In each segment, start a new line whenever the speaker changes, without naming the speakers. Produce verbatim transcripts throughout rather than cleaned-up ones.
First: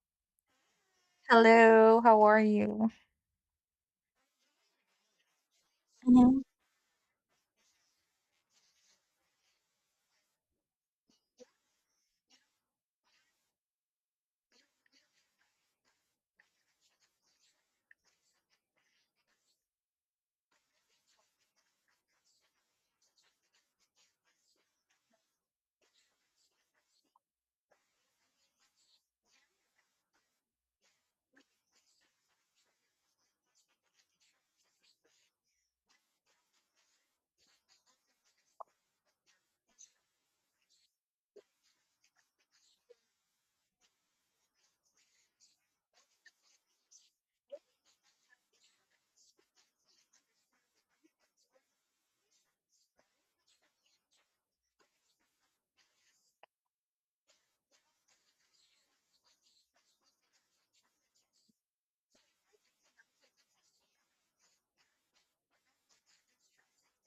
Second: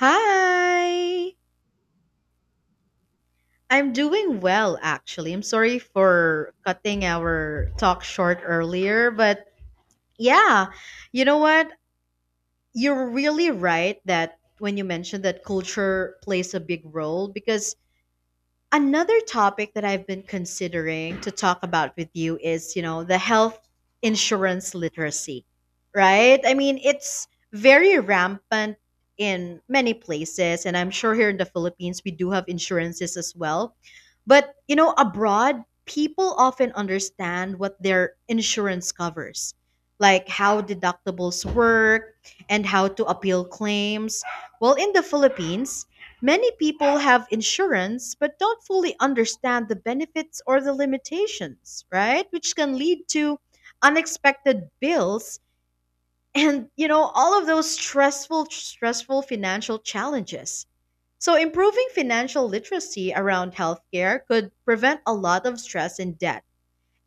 Hi.
Hello, how are you?
I'm doing well, actually. I'm sorry
Mhm.
for cutting our talk short earlier, but yeah, you know what? You're really right that when you mentioned that culture plays a big role because another topic that I've been considering to talk about with you is, you know, the health insurance literacy, right? I mean, it's very rampant in many places, and I'm sure here in the Philippines we do have insurances as well. But, you know, abroad, people often understand what their insurance covers, like how deductibles work and how to appeal claims. Well, in the Philippines, many people have insurance but don't fully understand the benefits or the limitations, right? Which can lead to unexpected bills and, you know, all of those stressful stressful financial challenges. So improving financial literacy around healthcare could prevent a lot of stress and debt.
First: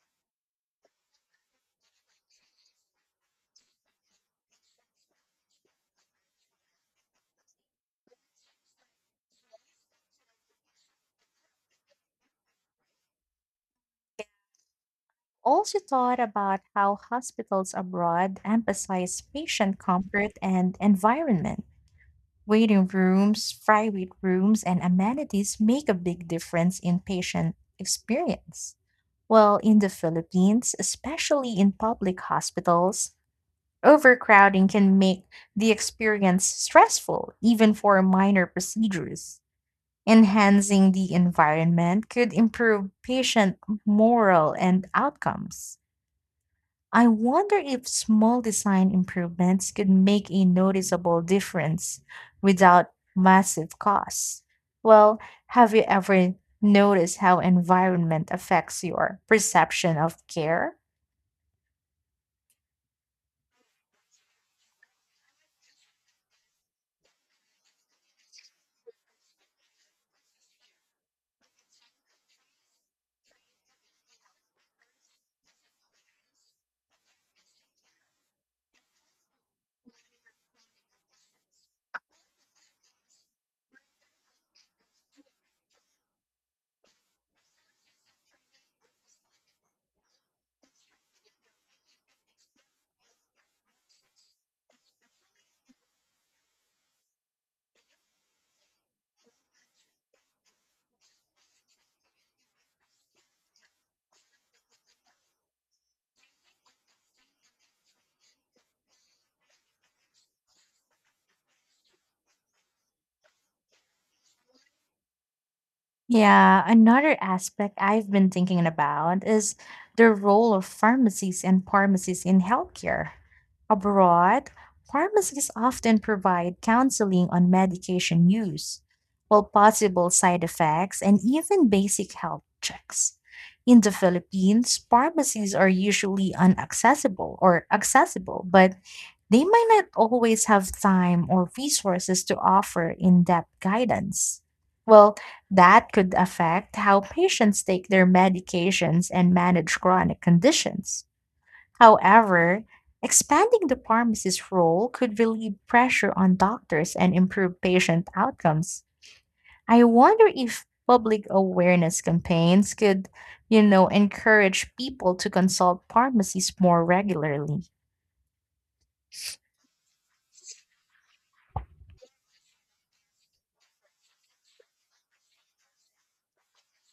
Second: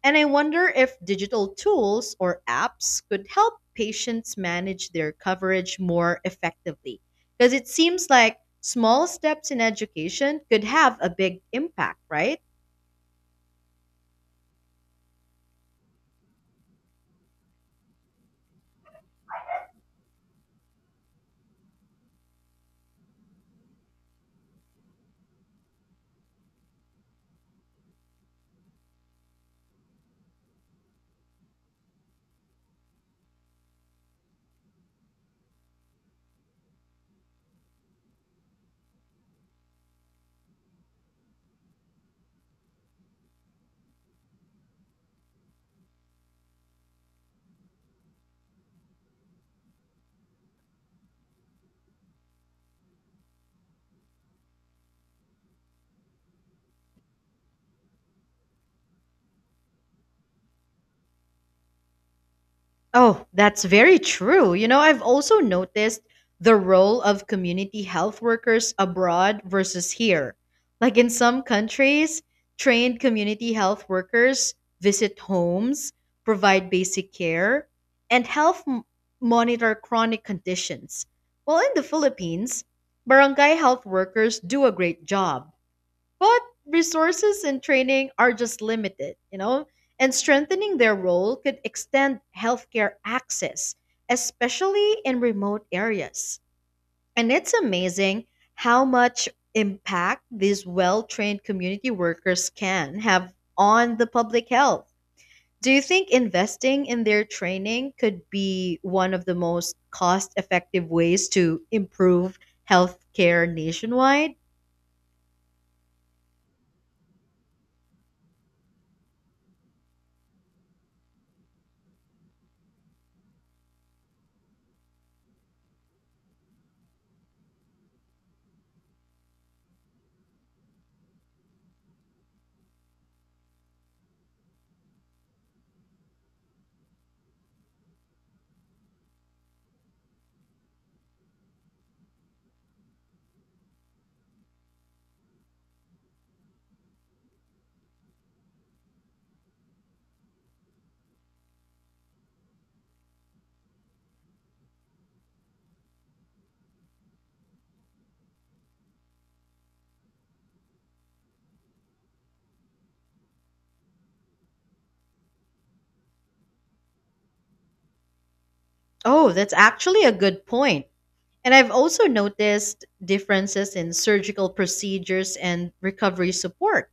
And I wonder if digital tools or apps could help patients manage their coverage more effectively. Because it seems like small steps in education could have a big impact, right?
Also thought about how hospitals abroad emphasize patient comfort and environment. Waiting rooms, private rooms, and amenities make a big difference in patient experience. While in the Philippines, especially in public hospitals, overcrowding can make the experience stressful, even for minor procedures. Enhancing the environment could improve patient morale and outcomes. I wonder if small design improvements could make a noticeable difference without massive costs. Well, have you ever noticed how environment affects your perception of care?
Oh, that's very true. You know, I've also noticed the role of community health workers abroad versus here. Like in some countries, trained community health workers visit homes, provide basic care, and help m- monitor chronic conditions. While in the Philippines, barangay health workers do a great job but resources and training are just limited, you know, and strengthening their role could extend healthcare access, especially in remote areas. And it's amazing how much impact these well trained community workers can have on the public health. Do you think investing in their training could be one of the most cost effective ways to improve healthcare nationwide?
Yeah, another aspect I've been thinking about is the role of pharmacies and pharmacies in healthcare. Abroad, pharmacies often provide counseling on medication use, all possible side effects, and even basic health checks. In the Philippines, pharmacies are usually unaccessible or accessible, but they might not always have time or resources to offer in depth guidance. Well, that could affect how patients take their medications and manage chronic conditions. However, expanding the pharmacist's role could relieve pressure on doctors and improve patient outcomes. I wonder if public awareness campaigns could, you know, encourage people to consult pharmacies more regularly.
Oh, that's actually a good point. And I've also noticed differences in surgical procedures and recovery support.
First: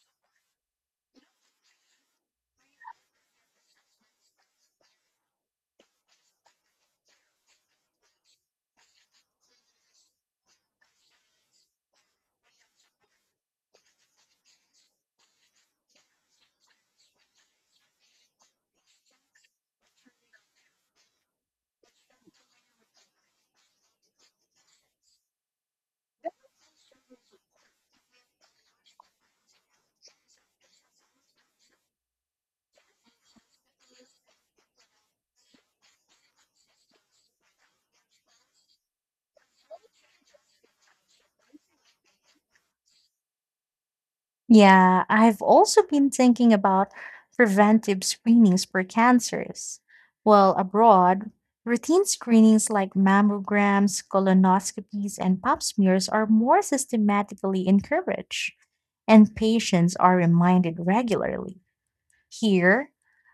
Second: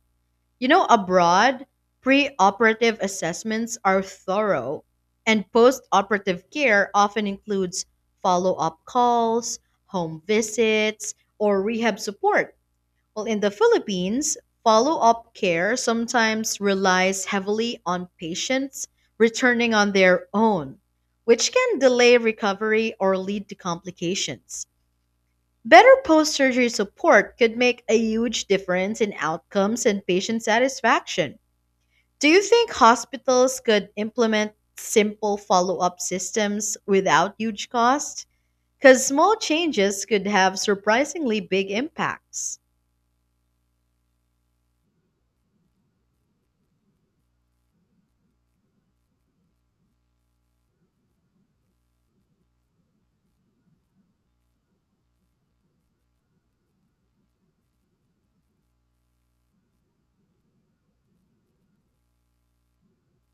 You know, abroad, pre-operative assessments are thorough, and post-operative care often includes follow up calls, home visits, or rehab support. Well, in the Philippines, follow up care sometimes relies heavily on patients returning on their own, which can delay recovery or lead to complications. Better post surgery support could make a huge difference in outcomes and patient satisfaction. Do you think hospitals could implement simple follow up systems without huge cost? Because small changes could have surprisingly big impacts.
Yeah, I've also been thinking about preventive screenings for cancers. Well, abroad, routine screenings like mammograms, colonoscopies, and pap smears are more systematically encouraged, and patients are reminded regularly. Here,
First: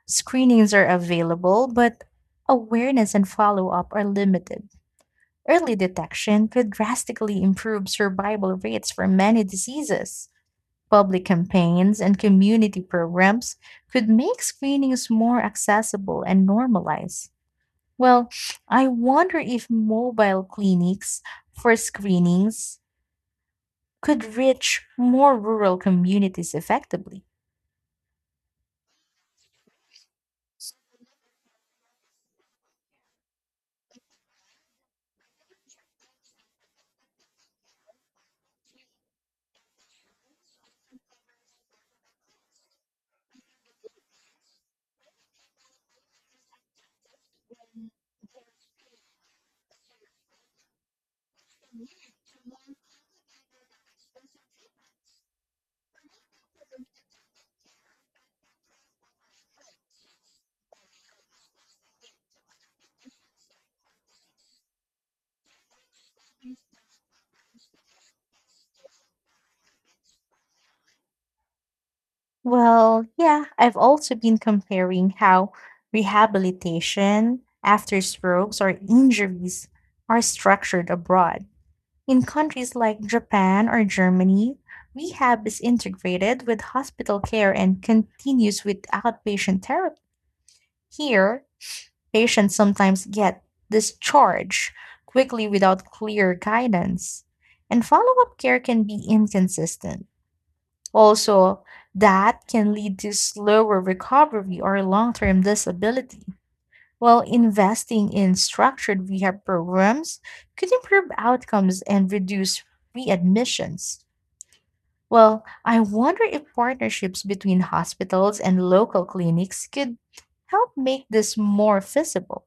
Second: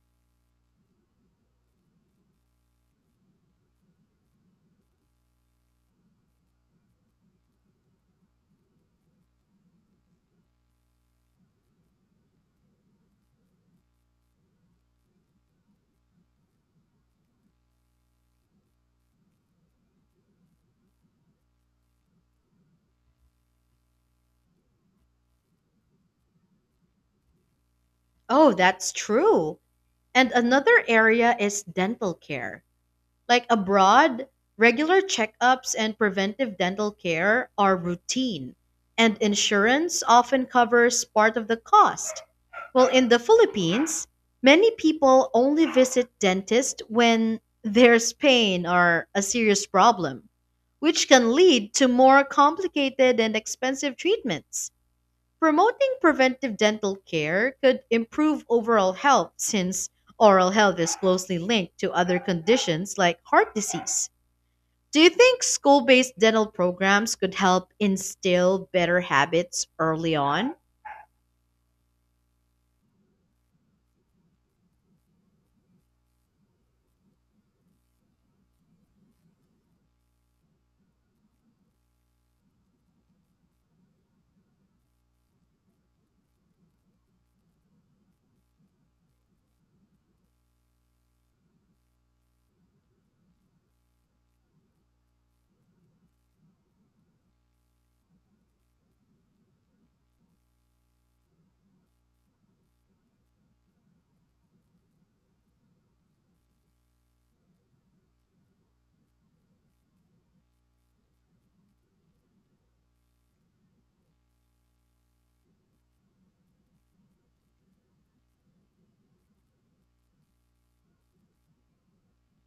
screenings are available, but awareness and follow up are limited. Early detection could drastically improve survival rates for many diseases. Public campaigns and community programs could make screenings more accessible and normalized. Well, I wonder if mobile clinics for screenings could reach more rural communities effectively.
Oh, that's true. And another area is dental care. Like abroad, regular checkups and preventive dental care are routine, and insurance often covers part of the cost. Well, in the Philippines, many people only visit dentists when there's pain or a serious problem, which can lead to more complicated and expensive treatments. Promoting preventive dental care could improve overall health since oral health is closely linked to other conditions like heart disease. Do you think school based dental programs could help instill better habits early on?
Well, yeah, I've also been comparing how rehabilitation after strokes or injuries are structured abroad. In countries like Japan or Germany, rehab is integrated with hospital care and continues with outpatient therapy. Here, patients sometimes get discharged quickly without clear guidance, and follow up care can be inconsistent. Also, that can lead to slower recovery or long term disability. While investing in structured rehab programs could improve outcomes and reduce readmissions. Well, I wonder if partnerships between hospitals and local clinics could help make this more feasible.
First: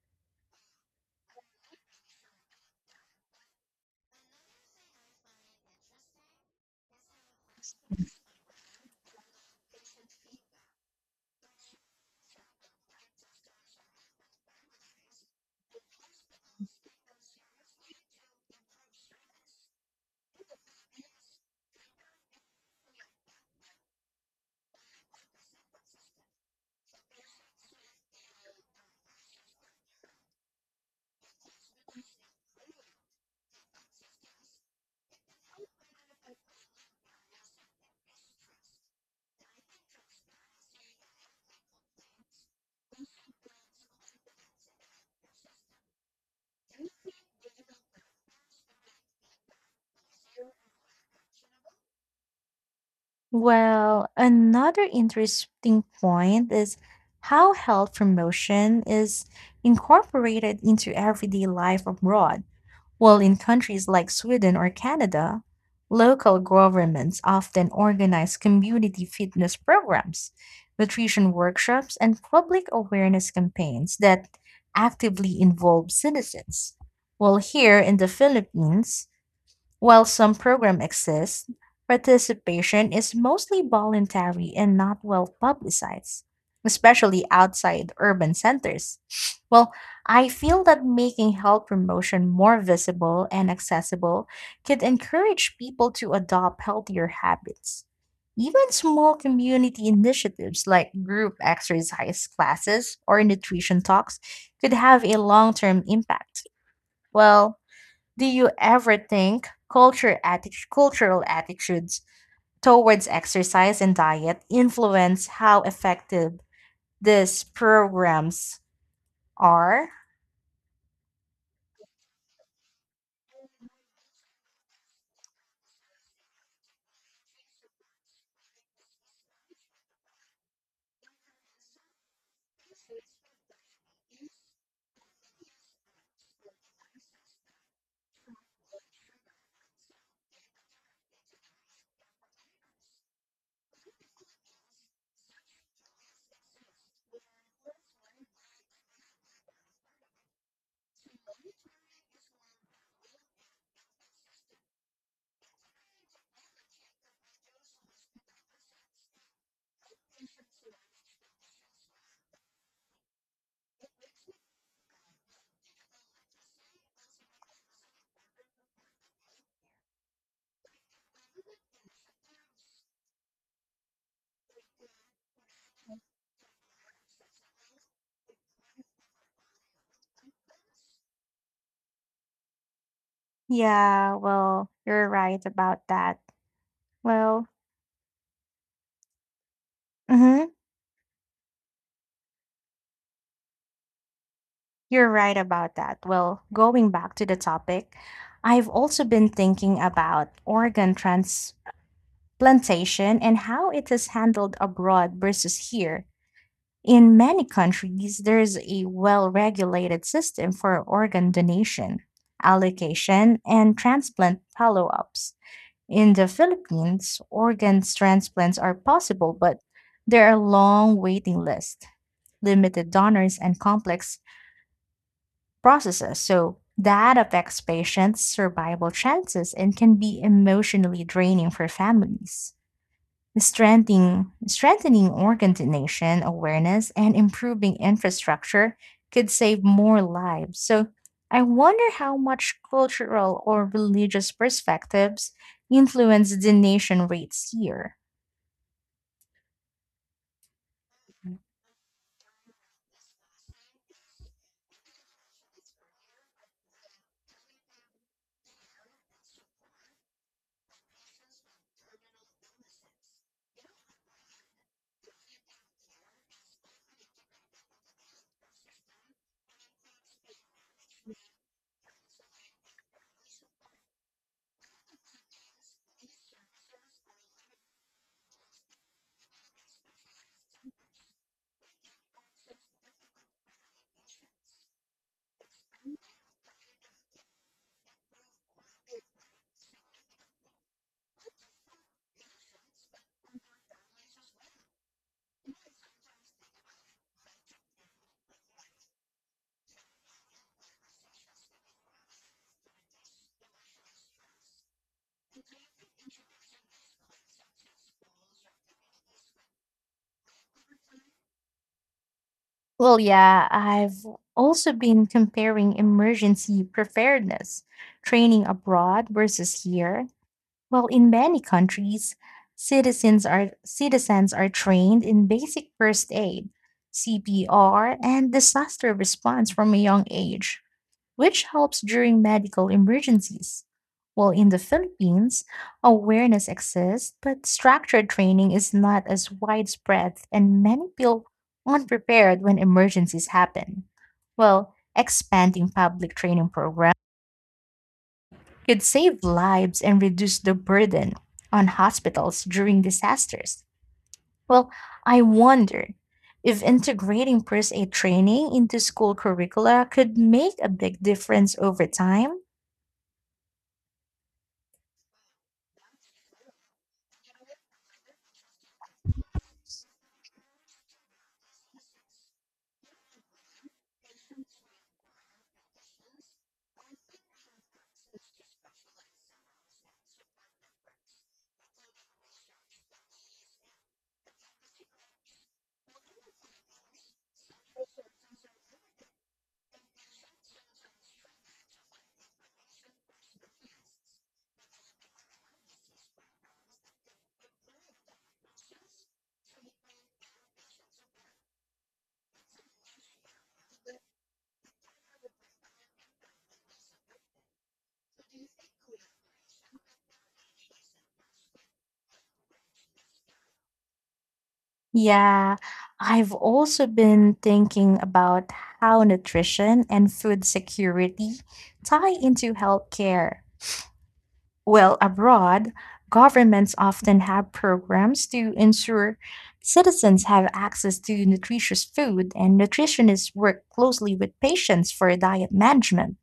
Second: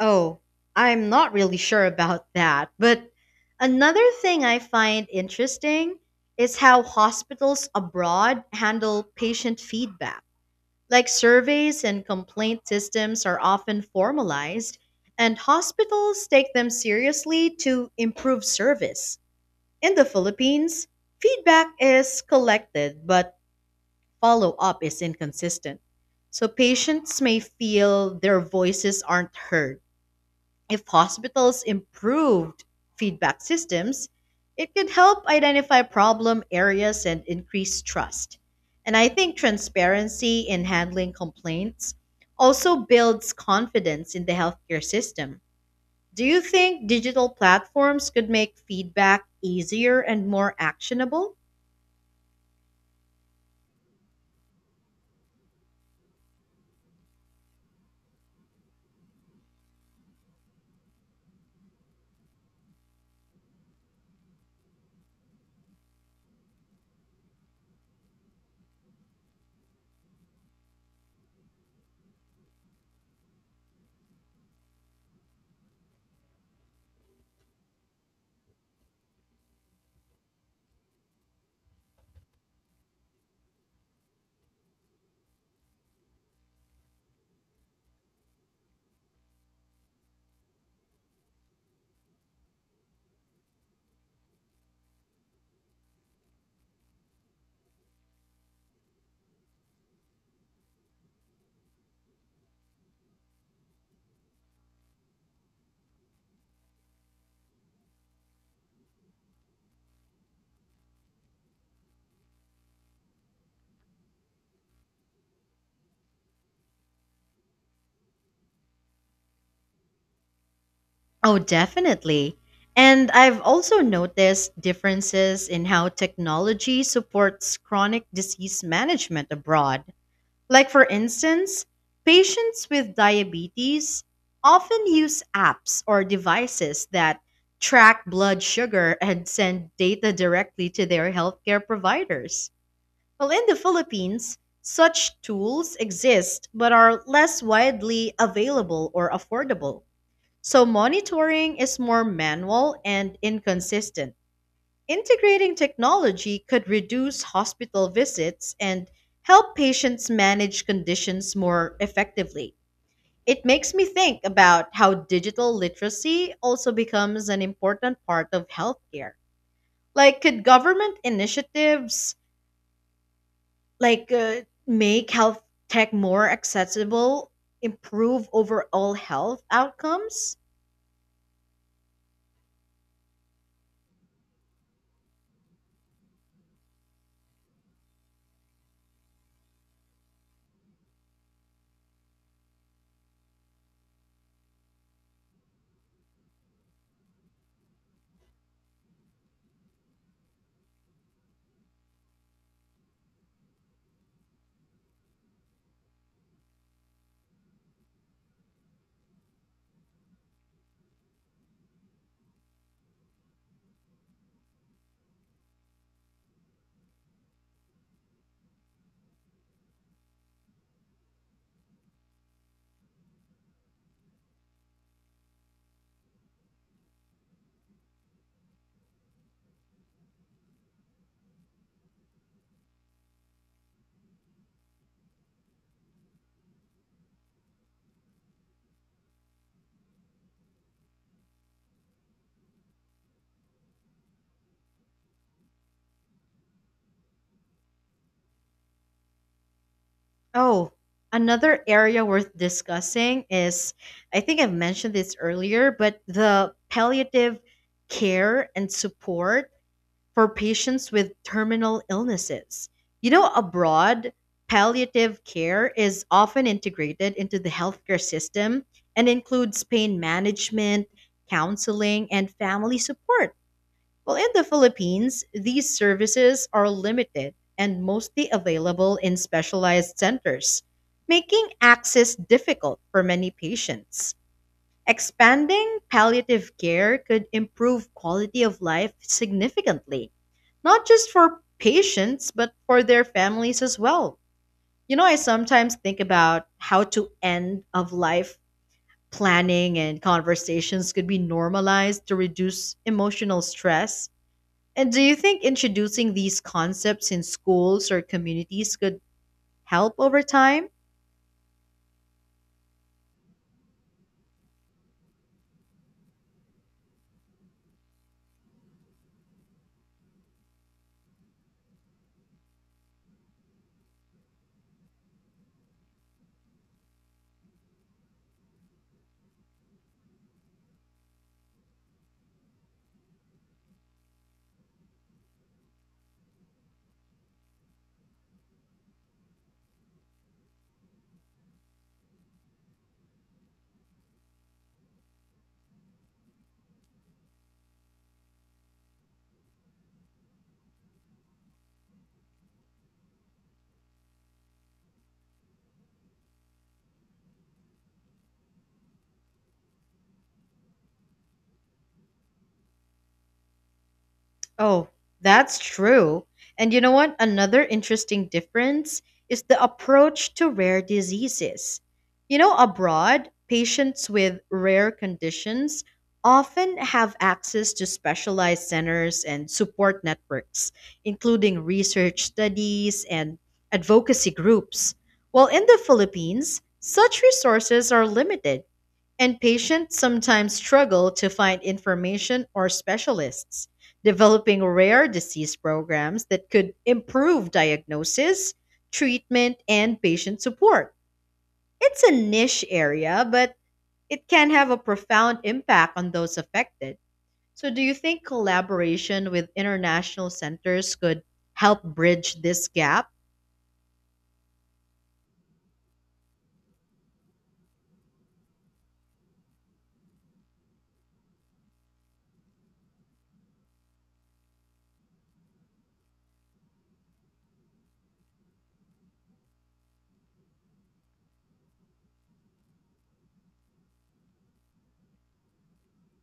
Oh, I'm not really sure about that. But another thing I find interesting is how hospitals abroad handle patient feedback. Like surveys and complaint systems are often formalized, and hospitals take them seriously to improve service. In the Philippines, feedback is collected, but follow up is inconsistent. So patients may feel their voices aren't heard. If hospitals improved feedback systems, it could help identify problem areas and increase trust. And I think transparency in handling complaints also builds confidence in the healthcare system. Do you think digital platforms could make feedback easier and more actionable?
Well, another interesting point is how health promotion is incorporated into everyday life abroad. While in countries like Sweden or Canada, local governments often organize community fitness programs, nutrition workshops, and public awareness campaigns that actively involve citizens. While here in the Philippines, while some programs exist, participation is mostly voluntary and not well publicized, especially outside urban centers. Well, I feel that making health promotion more visible and accessible could encourage people to adopt healthier habits. Even small community initiatives like group exercise classes or nutrition talks could have a long term impact. Well, do you ever think culture atti- cultural attitudes towards exercise and diet influence how effective these programs are?
Oh, definitely. And I've also noticed differences in how technology supports chronic disease management abroad. Like, for instance, patients with diabetes often use apps or devices that track blood sugar and send data directly to their healthcare providers. Well, in the Philippines, such tools exist but are less widely available or affordable. So, monitoring is more manual and inconsistent. Integrating technology could reduce hospital visits and help patients manage conditions more effectively. It makes me think about how digital literacy also becomes an important part of healthcare. Like, could government initiatives like uh, make health tech more accessible, improve overall health outcomes?
Yeah, well, you're right about that. Well, mhm, you're right about that. Well, going back to the topic, I've also been thinking about organ transplantation and how it is handled abroad versus here. In many countries, there is a well regulated system for organ donation, allocation, and transplant follow ups. In the Philippines, organ transplants are possible, but there are long waiting lists, limited donors, and complex processes. So that affects patients' survival chances and can be emotionally draining for families. Strengthening, strengthening organ donation awareness and improving infrastructure could save more lives. So, I wonder how much cultural or religious perspectives influence donation rates here.
Oh, another area worth discussing is I think I've mentioned this earlier, but the palliative care and support for patients with terminal illnesses. You know, abroad, palliative care is often integrated into the healthcare system and includes pain management, counseling, and family support. Well, in the Philippines, these services are limited and mostly available in specialized centers, making access difficult for many patients. Expanding palliative care could improve quality of life significantly, not just for patients, but for their families as well. You know, I sometimes think about how to end of life planning and conversations could be normalized to reduce emotional stress and do you think introducing these concepts in schools or communities could help over time?
Well, yeah, I've also been comparing emergency preparedness training abroad versus here. Well, in many countries, citizens are citizens are trained in basic first aid, C P R, and disaster response from a young age, which helps during medical emergencies. While in the Philippines, awareness exists, but structured training is not as widespread, and many feel unprepared when emergencies happen. Well, expanding public training programs could save lives and reduce the burden on hospitals during disasters. Well, I wonder if integrating first aid training into school curricula could make a big difference over time.
Oh, that's true. And you know what? Another interesting difference is the approach to rare diseases. You know, abroad, patients with rare conditions often have access to specialized centers and support networks, including research studies and advocacy groups. While in the Philippines, such resources are limited and patients sometimes struggle to find information or specialists. Developing rare disease programs that could improve diagnosis, treatment, and patient support. It's a niche area, but it can have a profound impact on those affected. So, do you think collaboration with international centers could help bridge this gap?
Yeah, I've also been thinking about how nutrition and food security tie into healthcare. Well, abroad, governments often have programs to ensure citizens have access to nutritious food, and nutritionists work closely with patients for diet management.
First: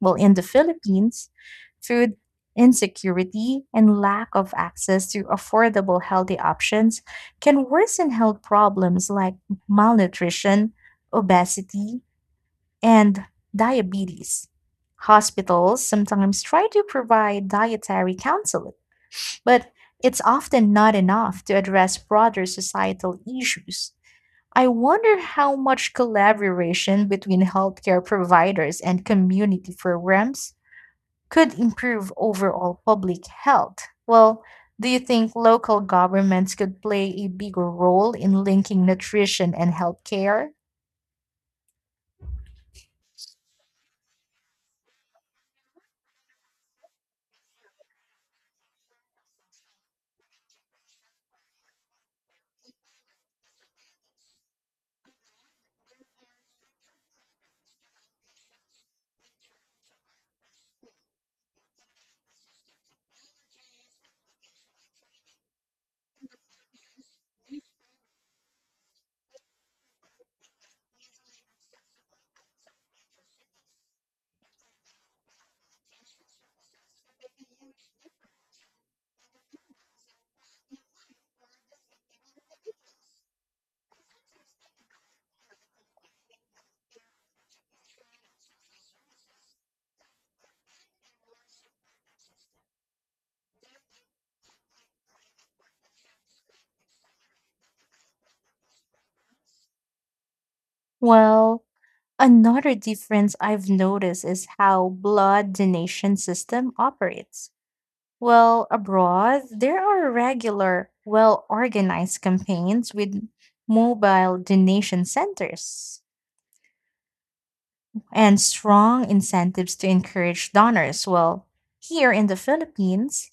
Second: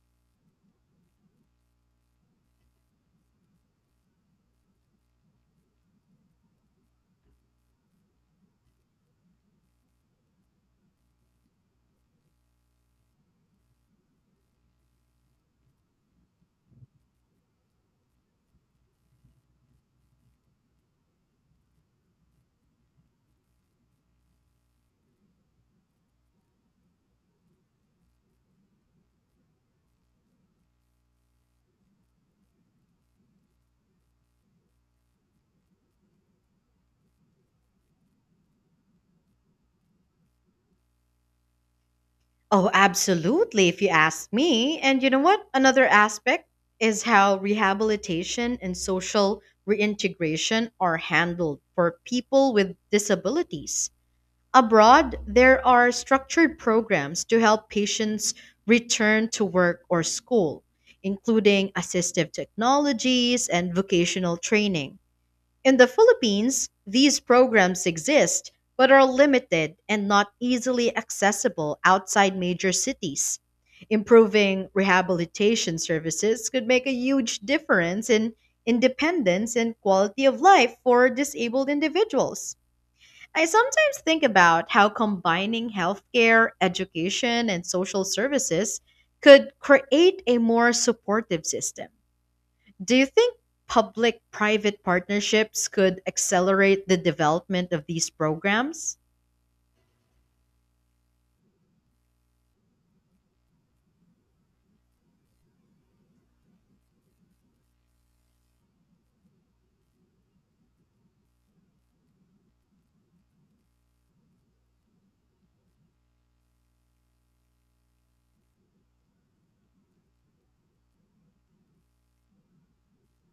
Well, in the Philippines, food insecurity and lack of access to affordable healthy options can worsen health problems like malnutrition, obesity, and diabetes. Hospitals sometimes try to provide dietary counseling, but it's often not enough to address broader societal issues. I wonder how much collaboration between healthcare providers and community programs could improve overall public health. Well, do you think local governments could play a bigger role in linking nutrition and healthcare?
Oh, absolutely, if you ask me. And you know what? Another aspect is how rehabilitation and social reintegration are handled for people with disabilities. Abroad, there are structured programs to help patients return to work or school, including assistive technologies and vocational training. In the Philippines, these programs exist but are limited and not easily accessible outside major cities. Improving rehabilitation services could make a huge difference in independence and quality of life for disabled individuals. I sometimes think about how combining healthcare, education, and social services could create a more supportive system. Do you think public private partnerships could accelerate the development of these programs?
Well, another difference I've noticed is how blood donation system operates. Well, abroad, there are regular, well-organized campaigns with mobile donation centers and strong incentives to encourage donors. Well, here in the Philippines,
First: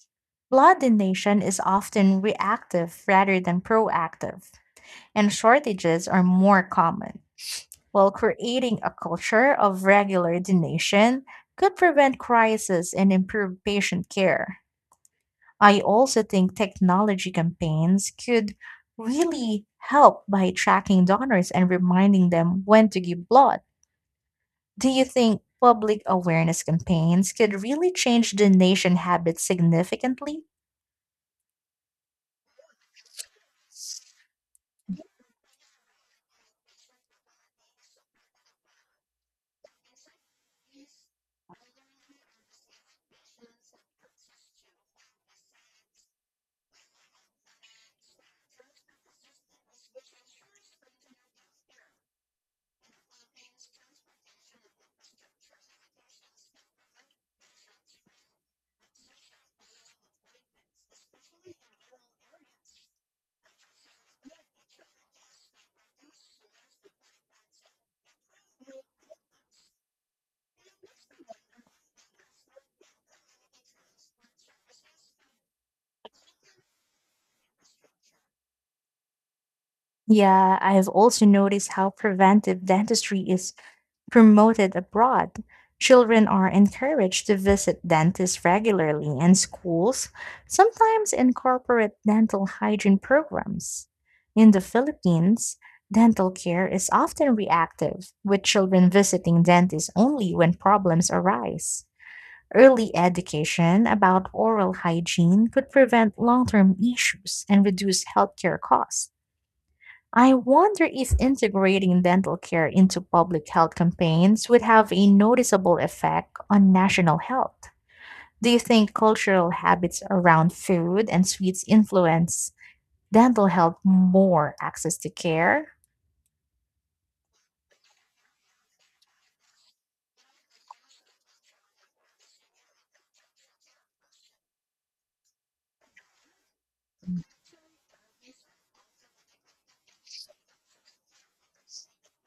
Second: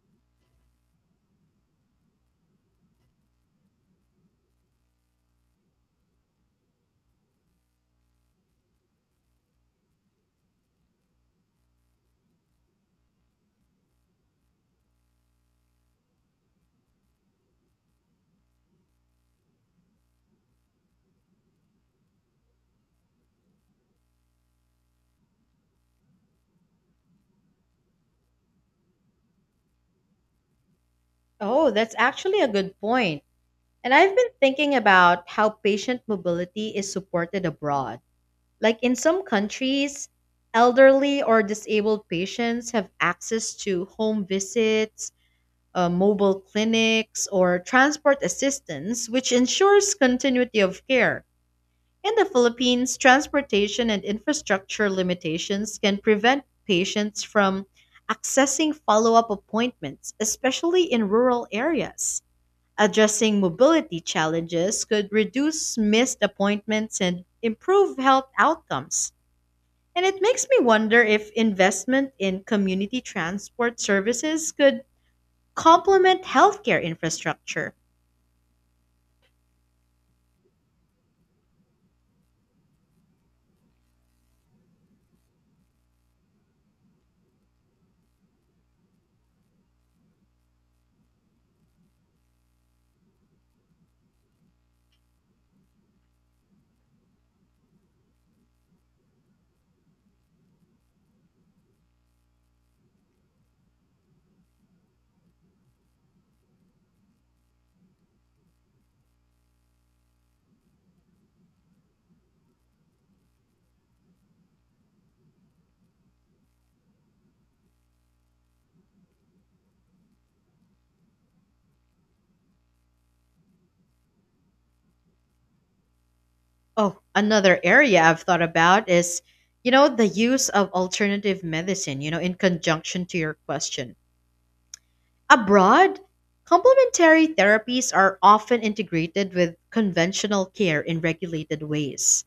blood donation is often reactive rather than proactive, and shortages are more common, while creating a culture of regular donation could prevent crisis and improve patient care. I also think technology campaigns could really help by tracking donors and reminding them when to give blood. Do you think public awareness campaigns could really change donation habits significantly?
Oh, that's actually a good point. And I've been thinking about how patient mobility is supported abroad. Like in some countries, elderly or disabled patients have access to home visits, uh, mobile clinics, or transport assistance, which ensures continuity of care. In the Philippines, transportation and infrastructure limitations can prevent patients from accessing follow up appointments, especially in rural areas. Addressing mobility challenges could reduce missed appointments and improve health outcomes. And it makes me wonder if investment in community transport services could complement healthcare infrastructure.
Yeah, I've also noticed how preventive dentistry is promoted abroad. Children are encouraged to visit dentists regularly, and schools sometimes incorporate dental hygiene programs. In the Philippines, dental care is often reactive, with children visiting dentists only when problems arise. Early education about oral hygiene could prevent long term issues and reduce healthcare costs. I wonder if integrating dental care into public health campaigns would have a noticeable effect on national health. Do you think cultural habits around food and sweets influence dental health more access to care?
Oh, another area I've thought about is, you know, the use of alternative medicine, you know, in conjunction to your question. Abroad, complementary therapies are often integrated with conventional care in regulated ways.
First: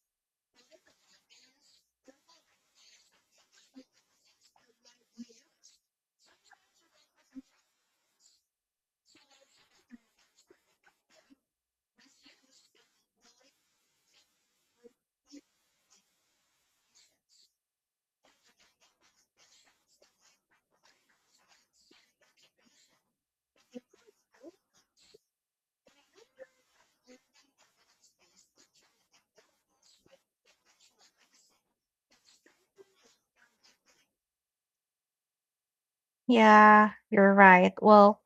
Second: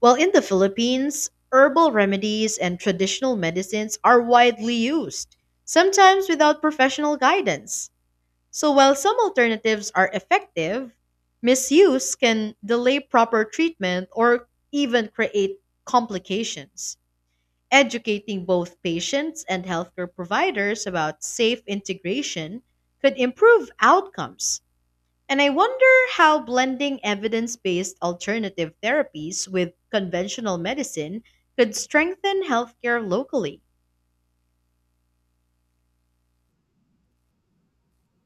While in the Philippines, herbal remedies and traditional medicines are widely used, sometimes without professional guidance. So while some alternatives are effective, misuse can delay proper treatment or even create complications. Educating both patients and healthcare providers about safe integration could improve outcomes. And I wonder how blending evidence based alternative therapies with conventional medicine could strengthen healthcare locally.
Yeah, you're right. Well,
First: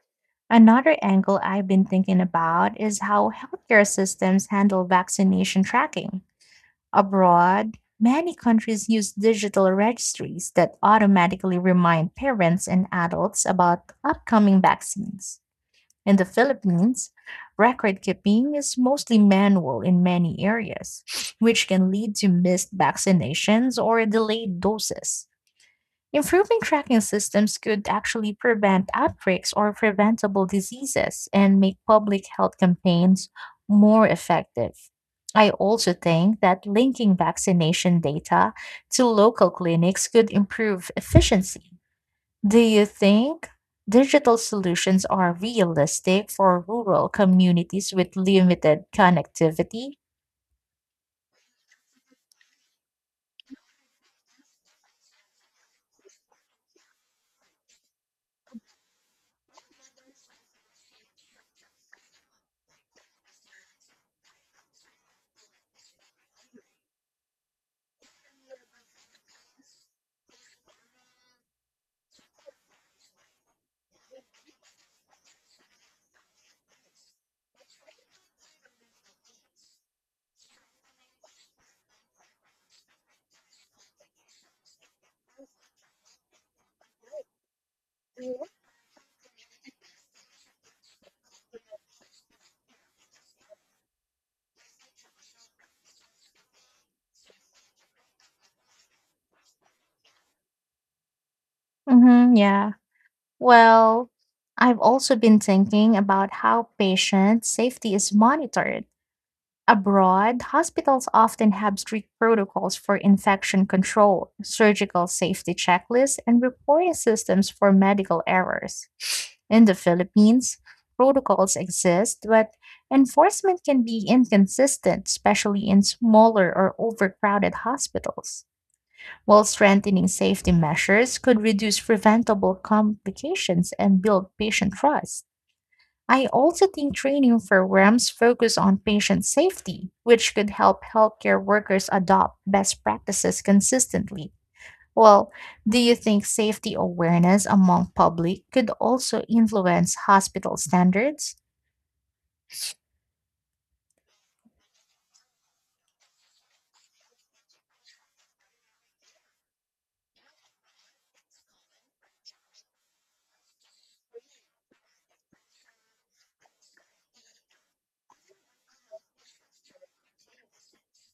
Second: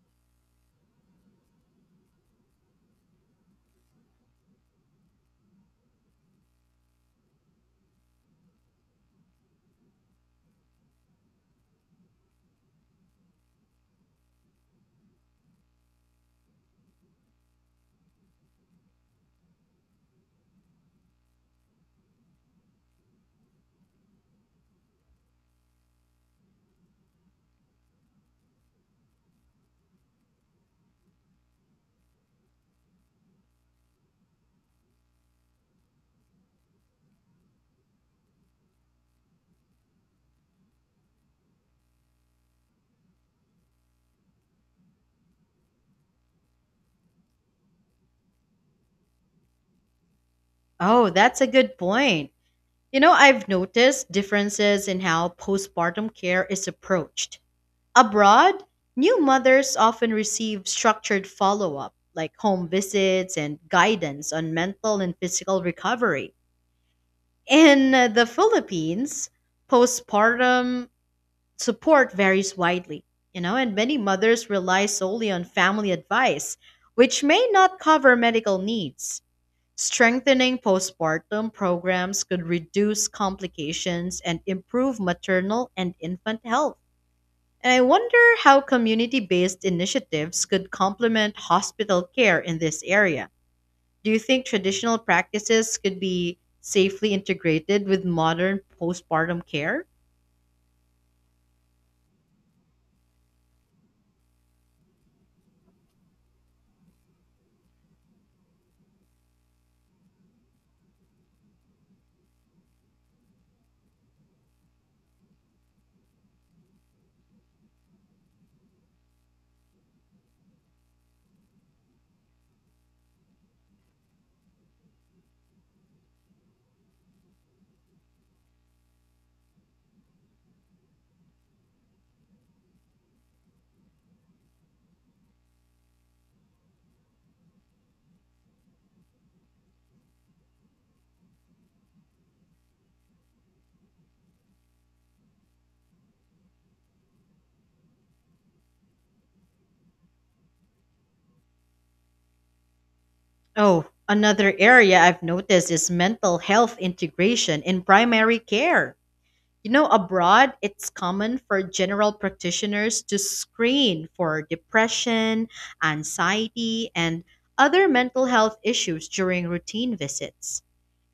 another angle I've been thinking about is how healthcare systems handle vaccination tracking. Abroad, many countries use digital registries that automatically remind parents and adults about upcoming vaccines. In the Philippines, record keeping is mostly manual in many areas, which can lead to missed vaccinations or delayed doses. Improving tracking systems could actually prevent outbreaks or preventable diseases and make public health campaigns more effective. I also think that linking vaccination data to local clinics could improve efficiency. Do you think digital solutions are realistic for rural communities with limited connectivity?
Oh, that's a good point. You know, I've noticed differences in how postpartum care is approached. Abroad, new mothers often receive structured follow up, like home visits and guidance on mental and physical recovery. In uh, the Philippines, postpartum support varies widely, you know, and many mothers rely solely on family advice, which may not cover medical needs. Strengthening postpartum programs could reduce complications and improve maternal and infant health. And I wonder how community based initiatives could complement hospital care in this area. Do you think traditional practices could be safely integrated with modern postpartum care?
hmm yeah. Well, I've also been thinking about how patient safety is monitored. Abroad, hospitals often have strict protocols for infection control, surgical safety checklists, and reporting systems for medical errors. In the Philippines, protocols exist, but enforcement can be inconsistent, especially in smaller or overcrowded hospitals, while strengthening safety measures could reduce preventable complications and build patient trust. I also think training programs focus on patient safety, which could help healthcare workers adopt best practices consistently. Well, do you think safety awareness among public could also influence hospital standards?
Oh, another area I've noticed is mental health integration in primary care. You know, abroad, it's common for general practitioners to screen for depression, anxiety, and other mental health issues during routine visits.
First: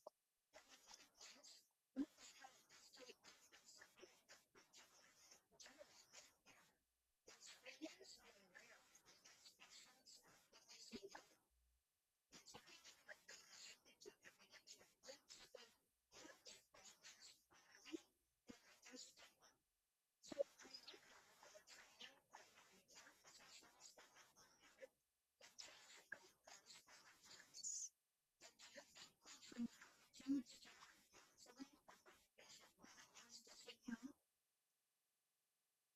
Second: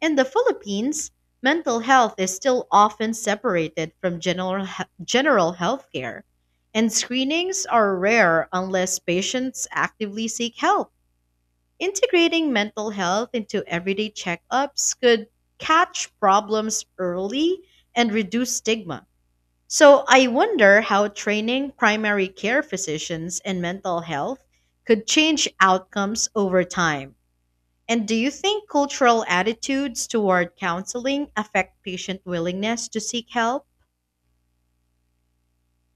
In the Philippines, mental health is still often separated from general, general health care, and screenings are rare unless patients actively seek help. Integrating mental health into everyday checkups could catch problems early and reduce stigma. So I wonder how training primary care physicians in mental health could change outcomes over time. And do you think cultural attitudes toward counseling affect patient willingness to seek help?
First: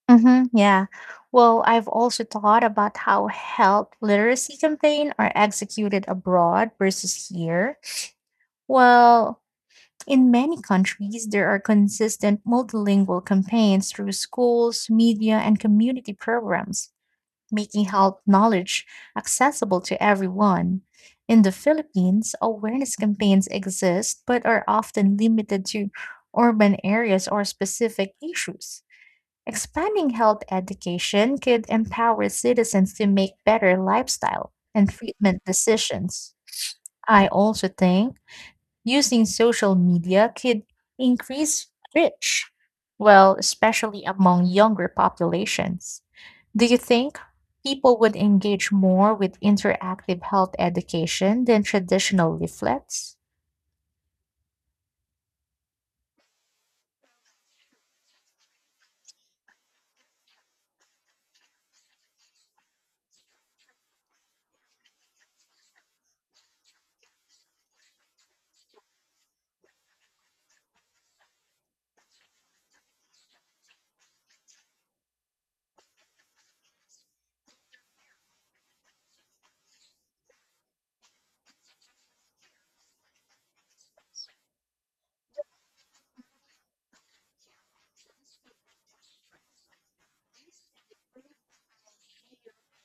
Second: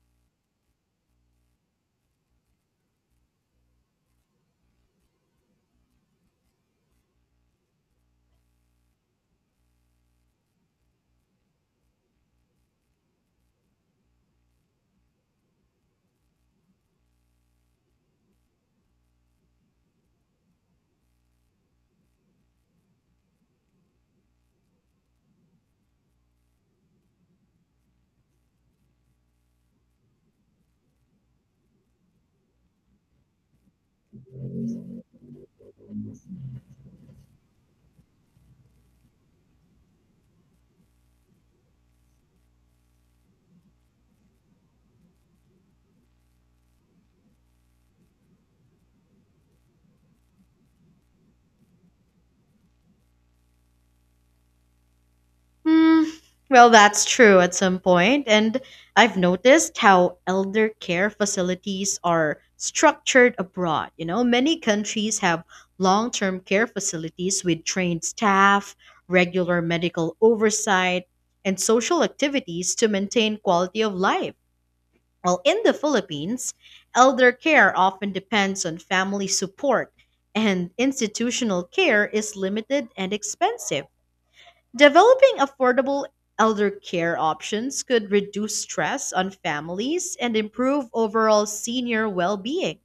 hmm yeah. Well, I've also thought about how health literacy campaigns are executed abroad versus here. Well, in many countries, there are consistent multilingual campaigns through schools, media, and community programs, making health knowledge accessible to everyone. In the Philippines, awareness campaigns exist but are often limited to urban areas or specific issues. Expanding health education could empower citizens to make better lifestyle and treatment decisions. I also think using social media could increase reach, well, especially among younger populations. Do you think people would engage more with interactive health education than traditional leaflets?
Hmm. Well, that's true at some point, and I've noticed how elder care facilities are structured abroad. You know, many countries have long term care facilities with trained staff, regular medical oversight, and social activities to maintain quality of life. While in the Philippines, elder care often depends on family support, and institutional care is limited and expensive. Developing affordable elder care options could reduce stress on families and improve overall senior well being.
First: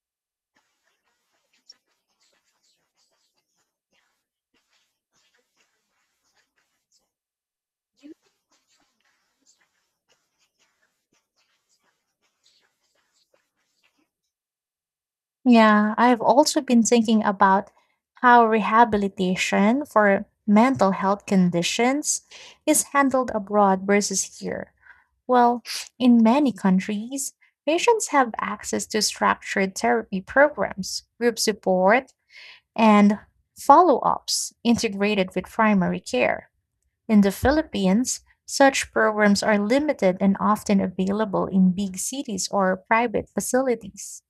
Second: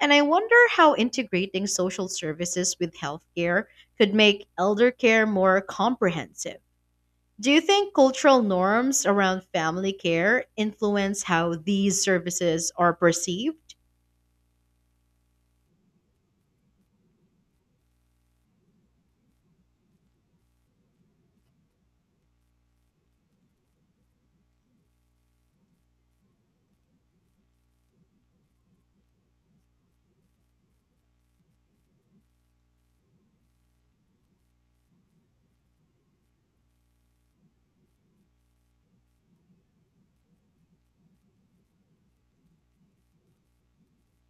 And I wonder how integrating social services with healthcare could make elder care more comprehensive. Do you think cultural norms around family care influence how these services are perceived?
Yeah, I've also been thinking about how rehabilitation for mental health conditions is handled abroad versus here. Well, in many countries, patients have access to structured therapy programs, group support, and follow ups integrated with primary care. In the Philippines, such programs are limited and often available in big cities or private facilities.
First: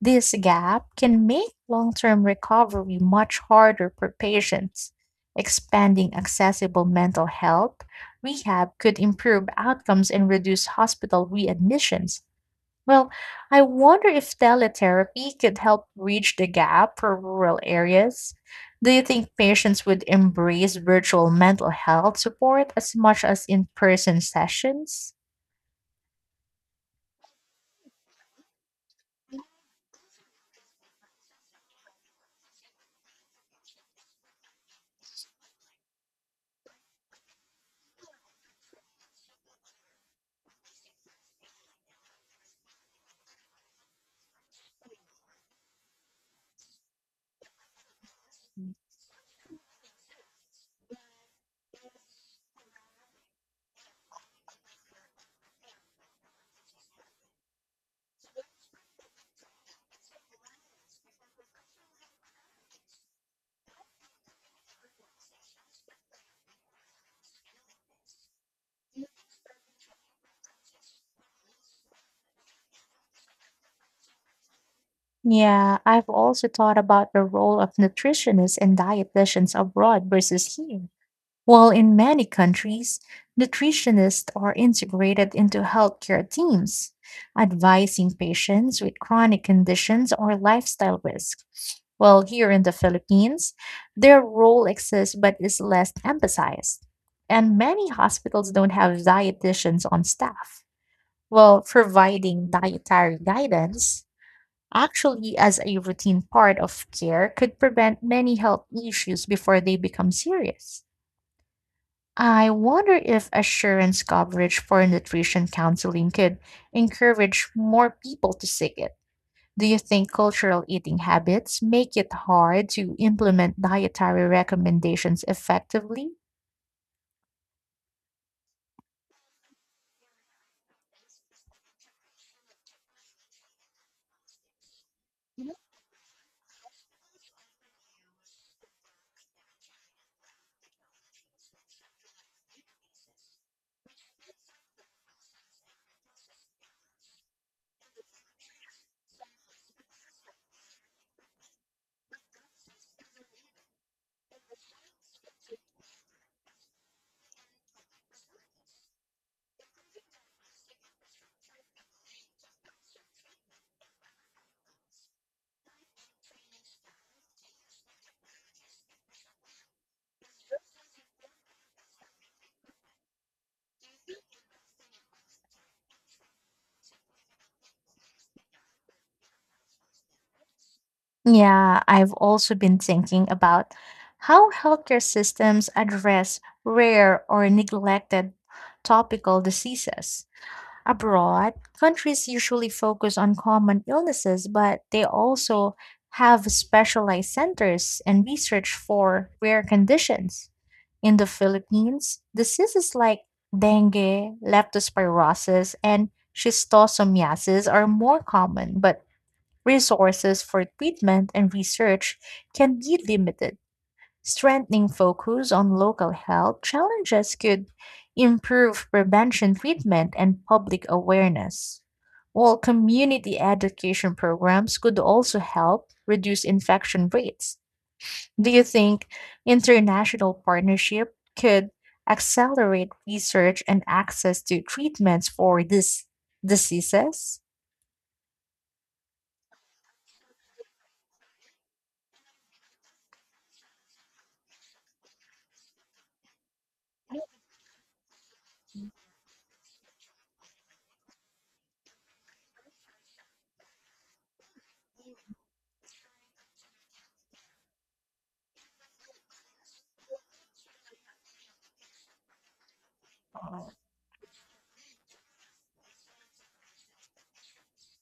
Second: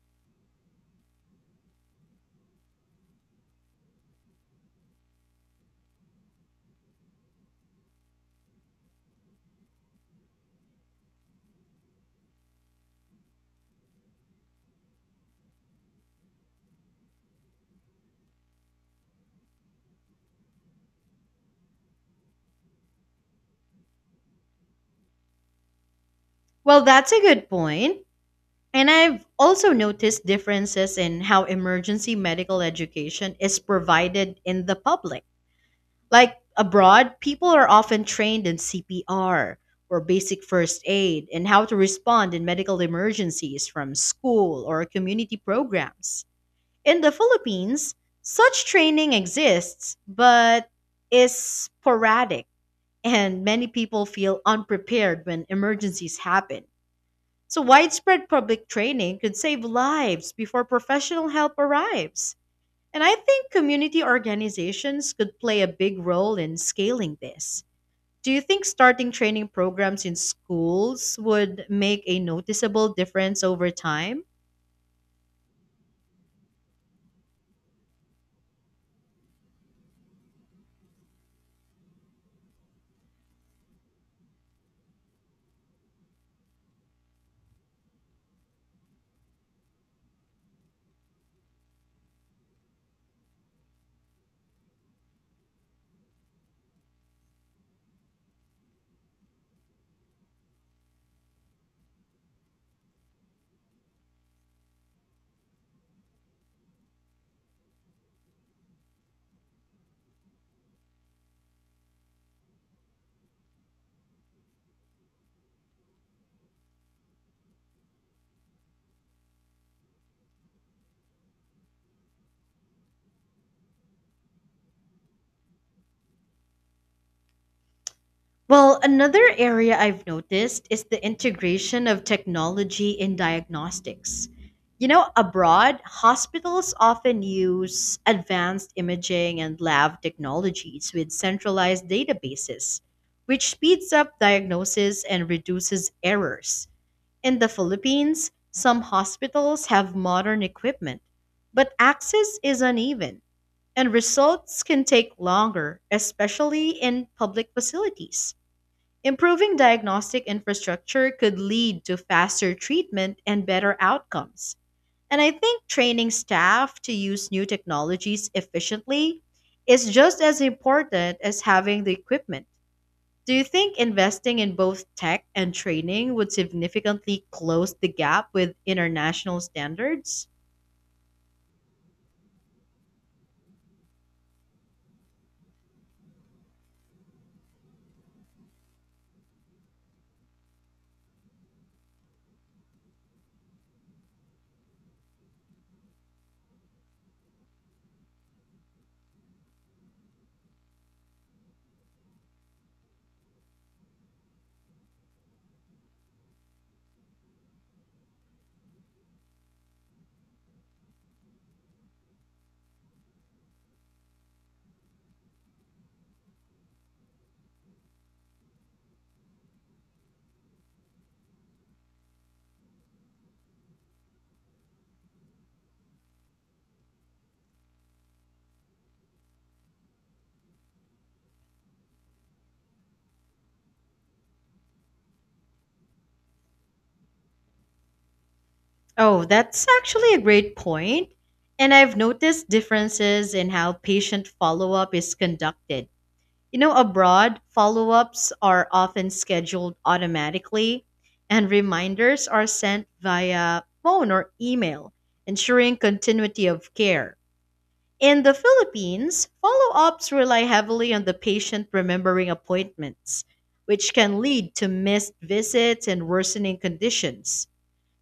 This gap can make long term recovery much harder for patients. Expanding accessible mental health rehab could improve outcomes and reduce hospital readmissions. Well, I wonder if teletherapy could help bridge the gap for rural areas. Do you think patients would embrace virtual mental health support as much as in person sessions?
Well, that's a good point. And I've also noticed differences in how emergency medical education is provided in the public. Like abroad, people are often trained in C P R or basic first aid and how to respond in medical emergencies from school or community programs. In the Philippines, such training exists but is sporadic, and many people feel unprepared when emergencies happen. So, widespread public training could save lives before professional help arrives. And I think community organizations could play a big role in scaling this. Do you think starting training programs in schools would make a noticeable difference over time?
Yeah, I've also thought about the role of nutritionists and dietitians abroad versus here. While in many countries, nutritionists are integrated into healthcare teams, advising patients with chronic conditions or lifestyle risks. While here in the Philippines, their role exists but is less emphasized. And many hospitals don't have dietitians on staff, while providing dietary guidance actually as a routine part of care could prevent many health issues before they become serious. I wonder if assurance coverage for nutrition counseling could encourage more people to seek it. Do you think cultural eating habits make it hard to implement dietary recommendations effectively?
Well, another area I've noticed is the integration of technology in diagnostics. You know, abroad, hospitals often use advanced imaging and lab technologies with centralized databases, which speeds up diagnosis and reduces errors. In the Philippines, some hospitals have modern equipment, but access is uneven and results can take longer, especially in public facilities. Improving diagnostic infrastructure could lead to faster treatment and better outcomes. And I think training staff to use new technologies efficiently is just as important as having the equipment. Do you think investing in both tech and training would significantly close the gap with international standards?
Yeah, I've also been thinking about how healthcare systems address rare or neglected topical diseases. Abroad, countries usually focus on common illnesses, but they also have specialized centers and research for rare conditions. In the Philippines, diseases like dengue, leptospirosis, and schistosomiasis are more common, but resources for treatment and research can be limited. Strengthening focus on local health challenges could improve prevention treatment and public awareness, while community education programs could also help reduce infection rates. Do you think international partnership could accelerate research and access to treatments for these diseases?
Oh, that's actually a great point. And I've noticed differences in how patient follow up is conducted. You know, abroad, follow ups are often scheduled automatically, and reminders are sent via phone or email, ensuring continuity of care. In the Philippines, follow ups rely heavily on the patient remembering appointments, which can lead to missed visits and worsening conditions.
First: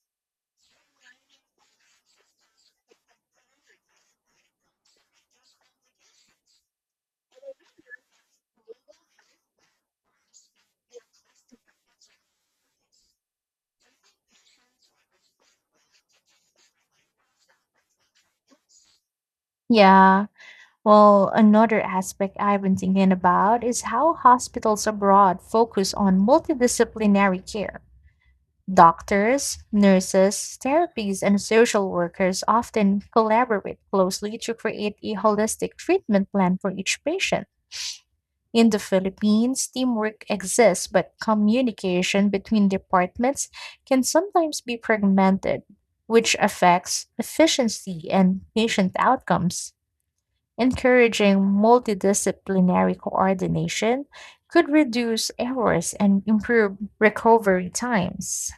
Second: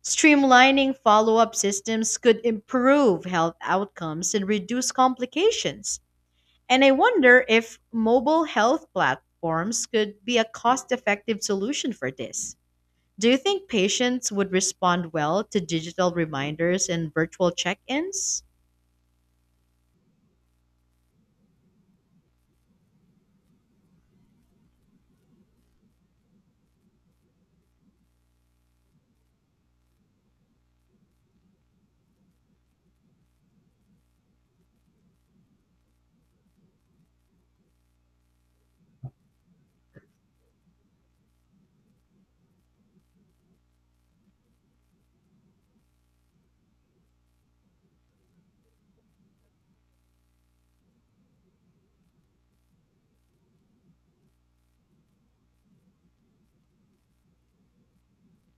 Streamlining follow up systems could improve health outcomes and reduce complications. And I wonder if mobile health platforms could be a cost effective solution for this. Do you think patients would respond well to digital reminders and virtual check ins?
Yeah, well, another aspect I've been thinking about is how hospitals abroad focus on multidisciplinary care. Doctors, nurses, therapists, and social workers often collaborate closely to create a holistic treatment plan for each patient. In the Philippines, teamwork exists, but communication between departments can sometimes be fragmented, which affects efficiency and patient outcomes. Encouraging multidisciplinary coordination could reduce errors and improve recovery times.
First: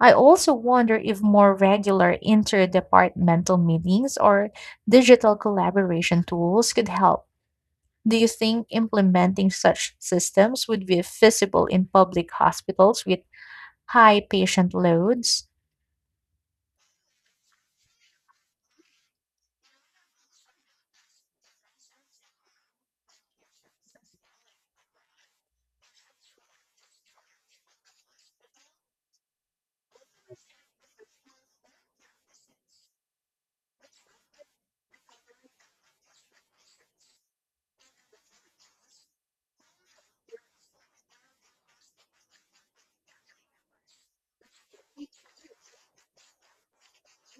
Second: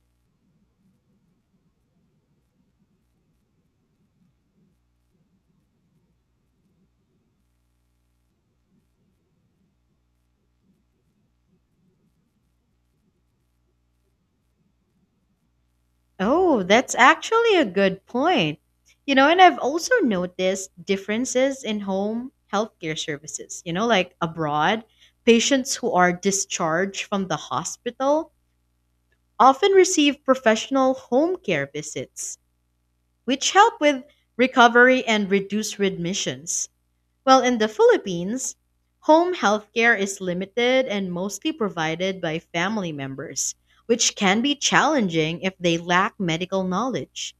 I also wonder if more regular interdepartmental meetings or digital collaboration tools could help. Do you think implementing such systems would be feasible in public hospitals with high patient loads?
Oh, that's actually a good point. You know, and I've also noticed differences in home healthcare services. You know, like abroad, patients who are discharged from the hospital often receive professional home care visits, which help with recovery and reduce readmissions. Well, in the Philippines, home healthcare is limited and mostly provided by family members, which can be challenging if they lack medical knowledge.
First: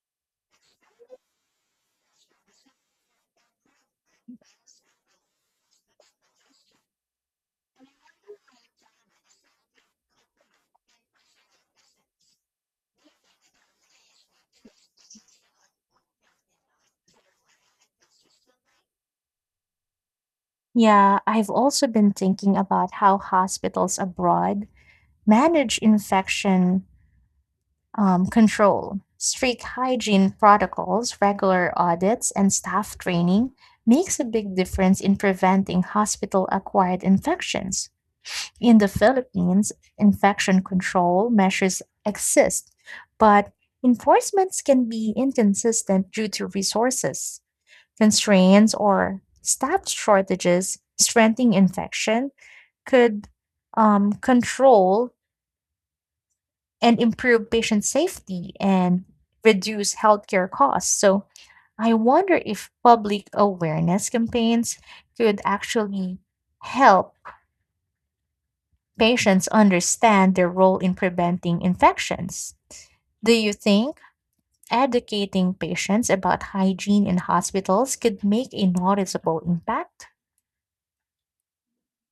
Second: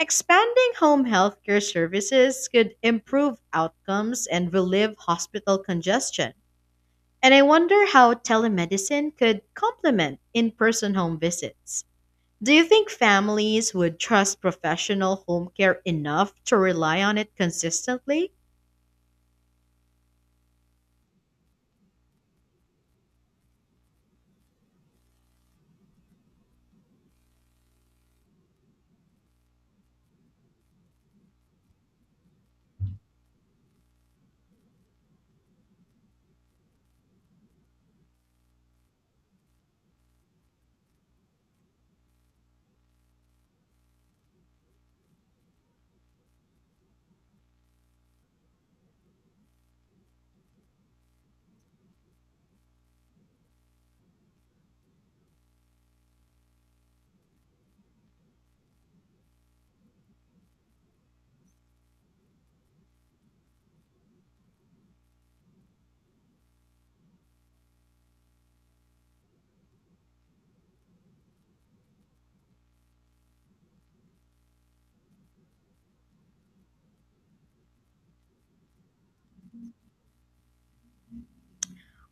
Expanding home healthcare services could improve outcomes and relieve hospital congestion. And I wonder how telemedicine could complement in person home visits. Do you think families would trust professional home care enough to rely on it consistently?
Yeah, I've also been thinking about how hospitals abroad manage infection um, control, strict hygiene protocols, regular audits, and staff training makes a big difference in preventing hospital acquired infections. In the Philippines, infection control measures exist, but enforcements can be inconsistent due to resources constraints or staff shortages. Strengthening infection could um, control and improve patient safety and reduce healthcare costs. So I wonder if public awareness campaigns could actually help patients understand their role in preventing infections. Do you think educating patients about hygiene in hospitals could make a noticeable impact?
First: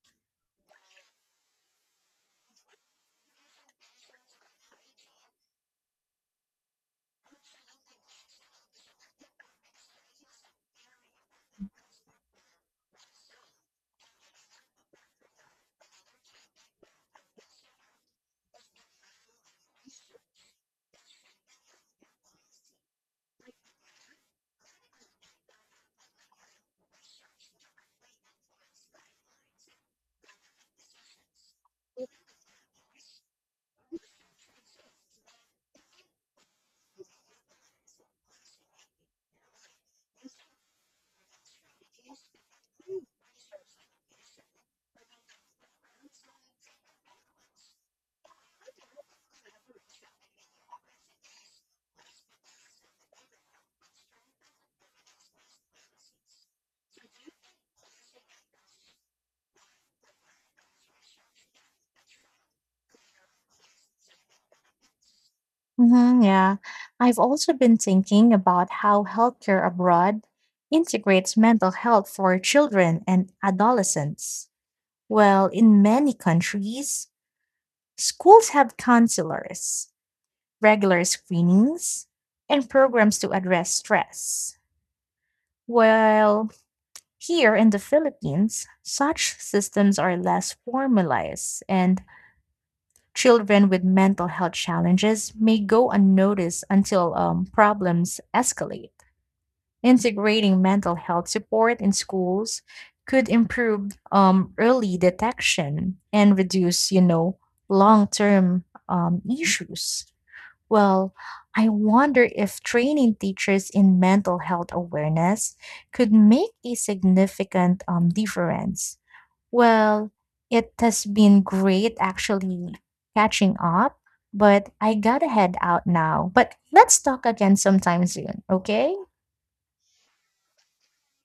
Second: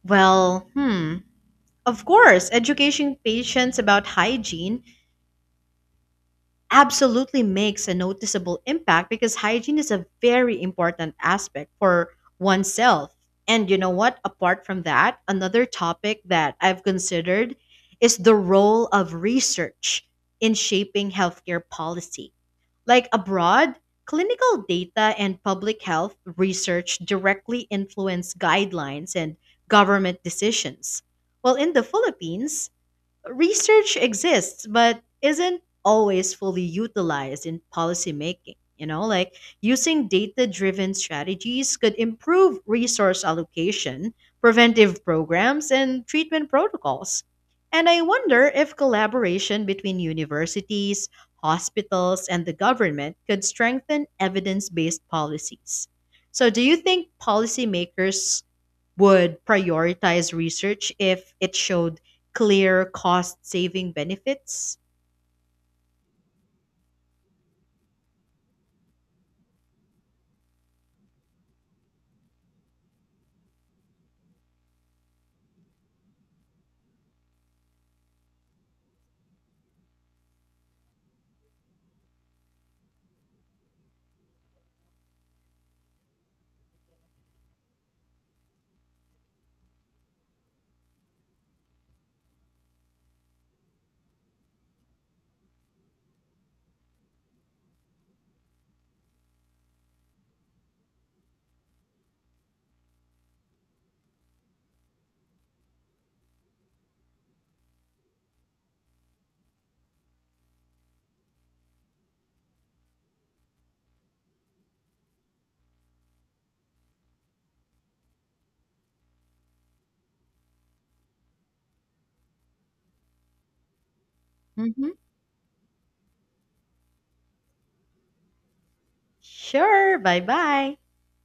Well, hmm. Of course, educating patients about hygiene absolutely makes a noticeable impact because hygiene is a very important aspect for oneself. And you know what? Apart from that, another topic that I've considered is the role of research in shaping healthcare policy. Like abroad, clinical data and public health research directly influence guidelines and government decisions. Well, in the Philippines, research exists but isn't always fully utilized in policy making. You know, like using data driven strategies could improve resource allocation, preventive programs, and treatment protocols. And I wonder if collaboration between universities, hospitals, and the government could strengthen evidence based policies. So, do you think policymakers would prioritize research if it showed clear cost saving benefits?
Mhm, yeah. I've also been thinking about how healthcare abroad integrates mental health for children and adolescents. Well, in many countries, schools have counselors, regular screenings, and programs to address stress. While here in the Philippines, such systems are less formalized, and children with mental health challenges may go unnoticed until um, problems escalate. Integrating mental health support in schools could improve um, early detection and reduce, you know, long term um, issues. Well, I wonder if training teachers in mental health awareness could make a significant um, difference. Well, it has been great actually catching up, but
Hmm.
I gotta head out now. But let's talk again sometime soon, okay?
Sure, bye bye.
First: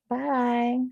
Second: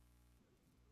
Bye.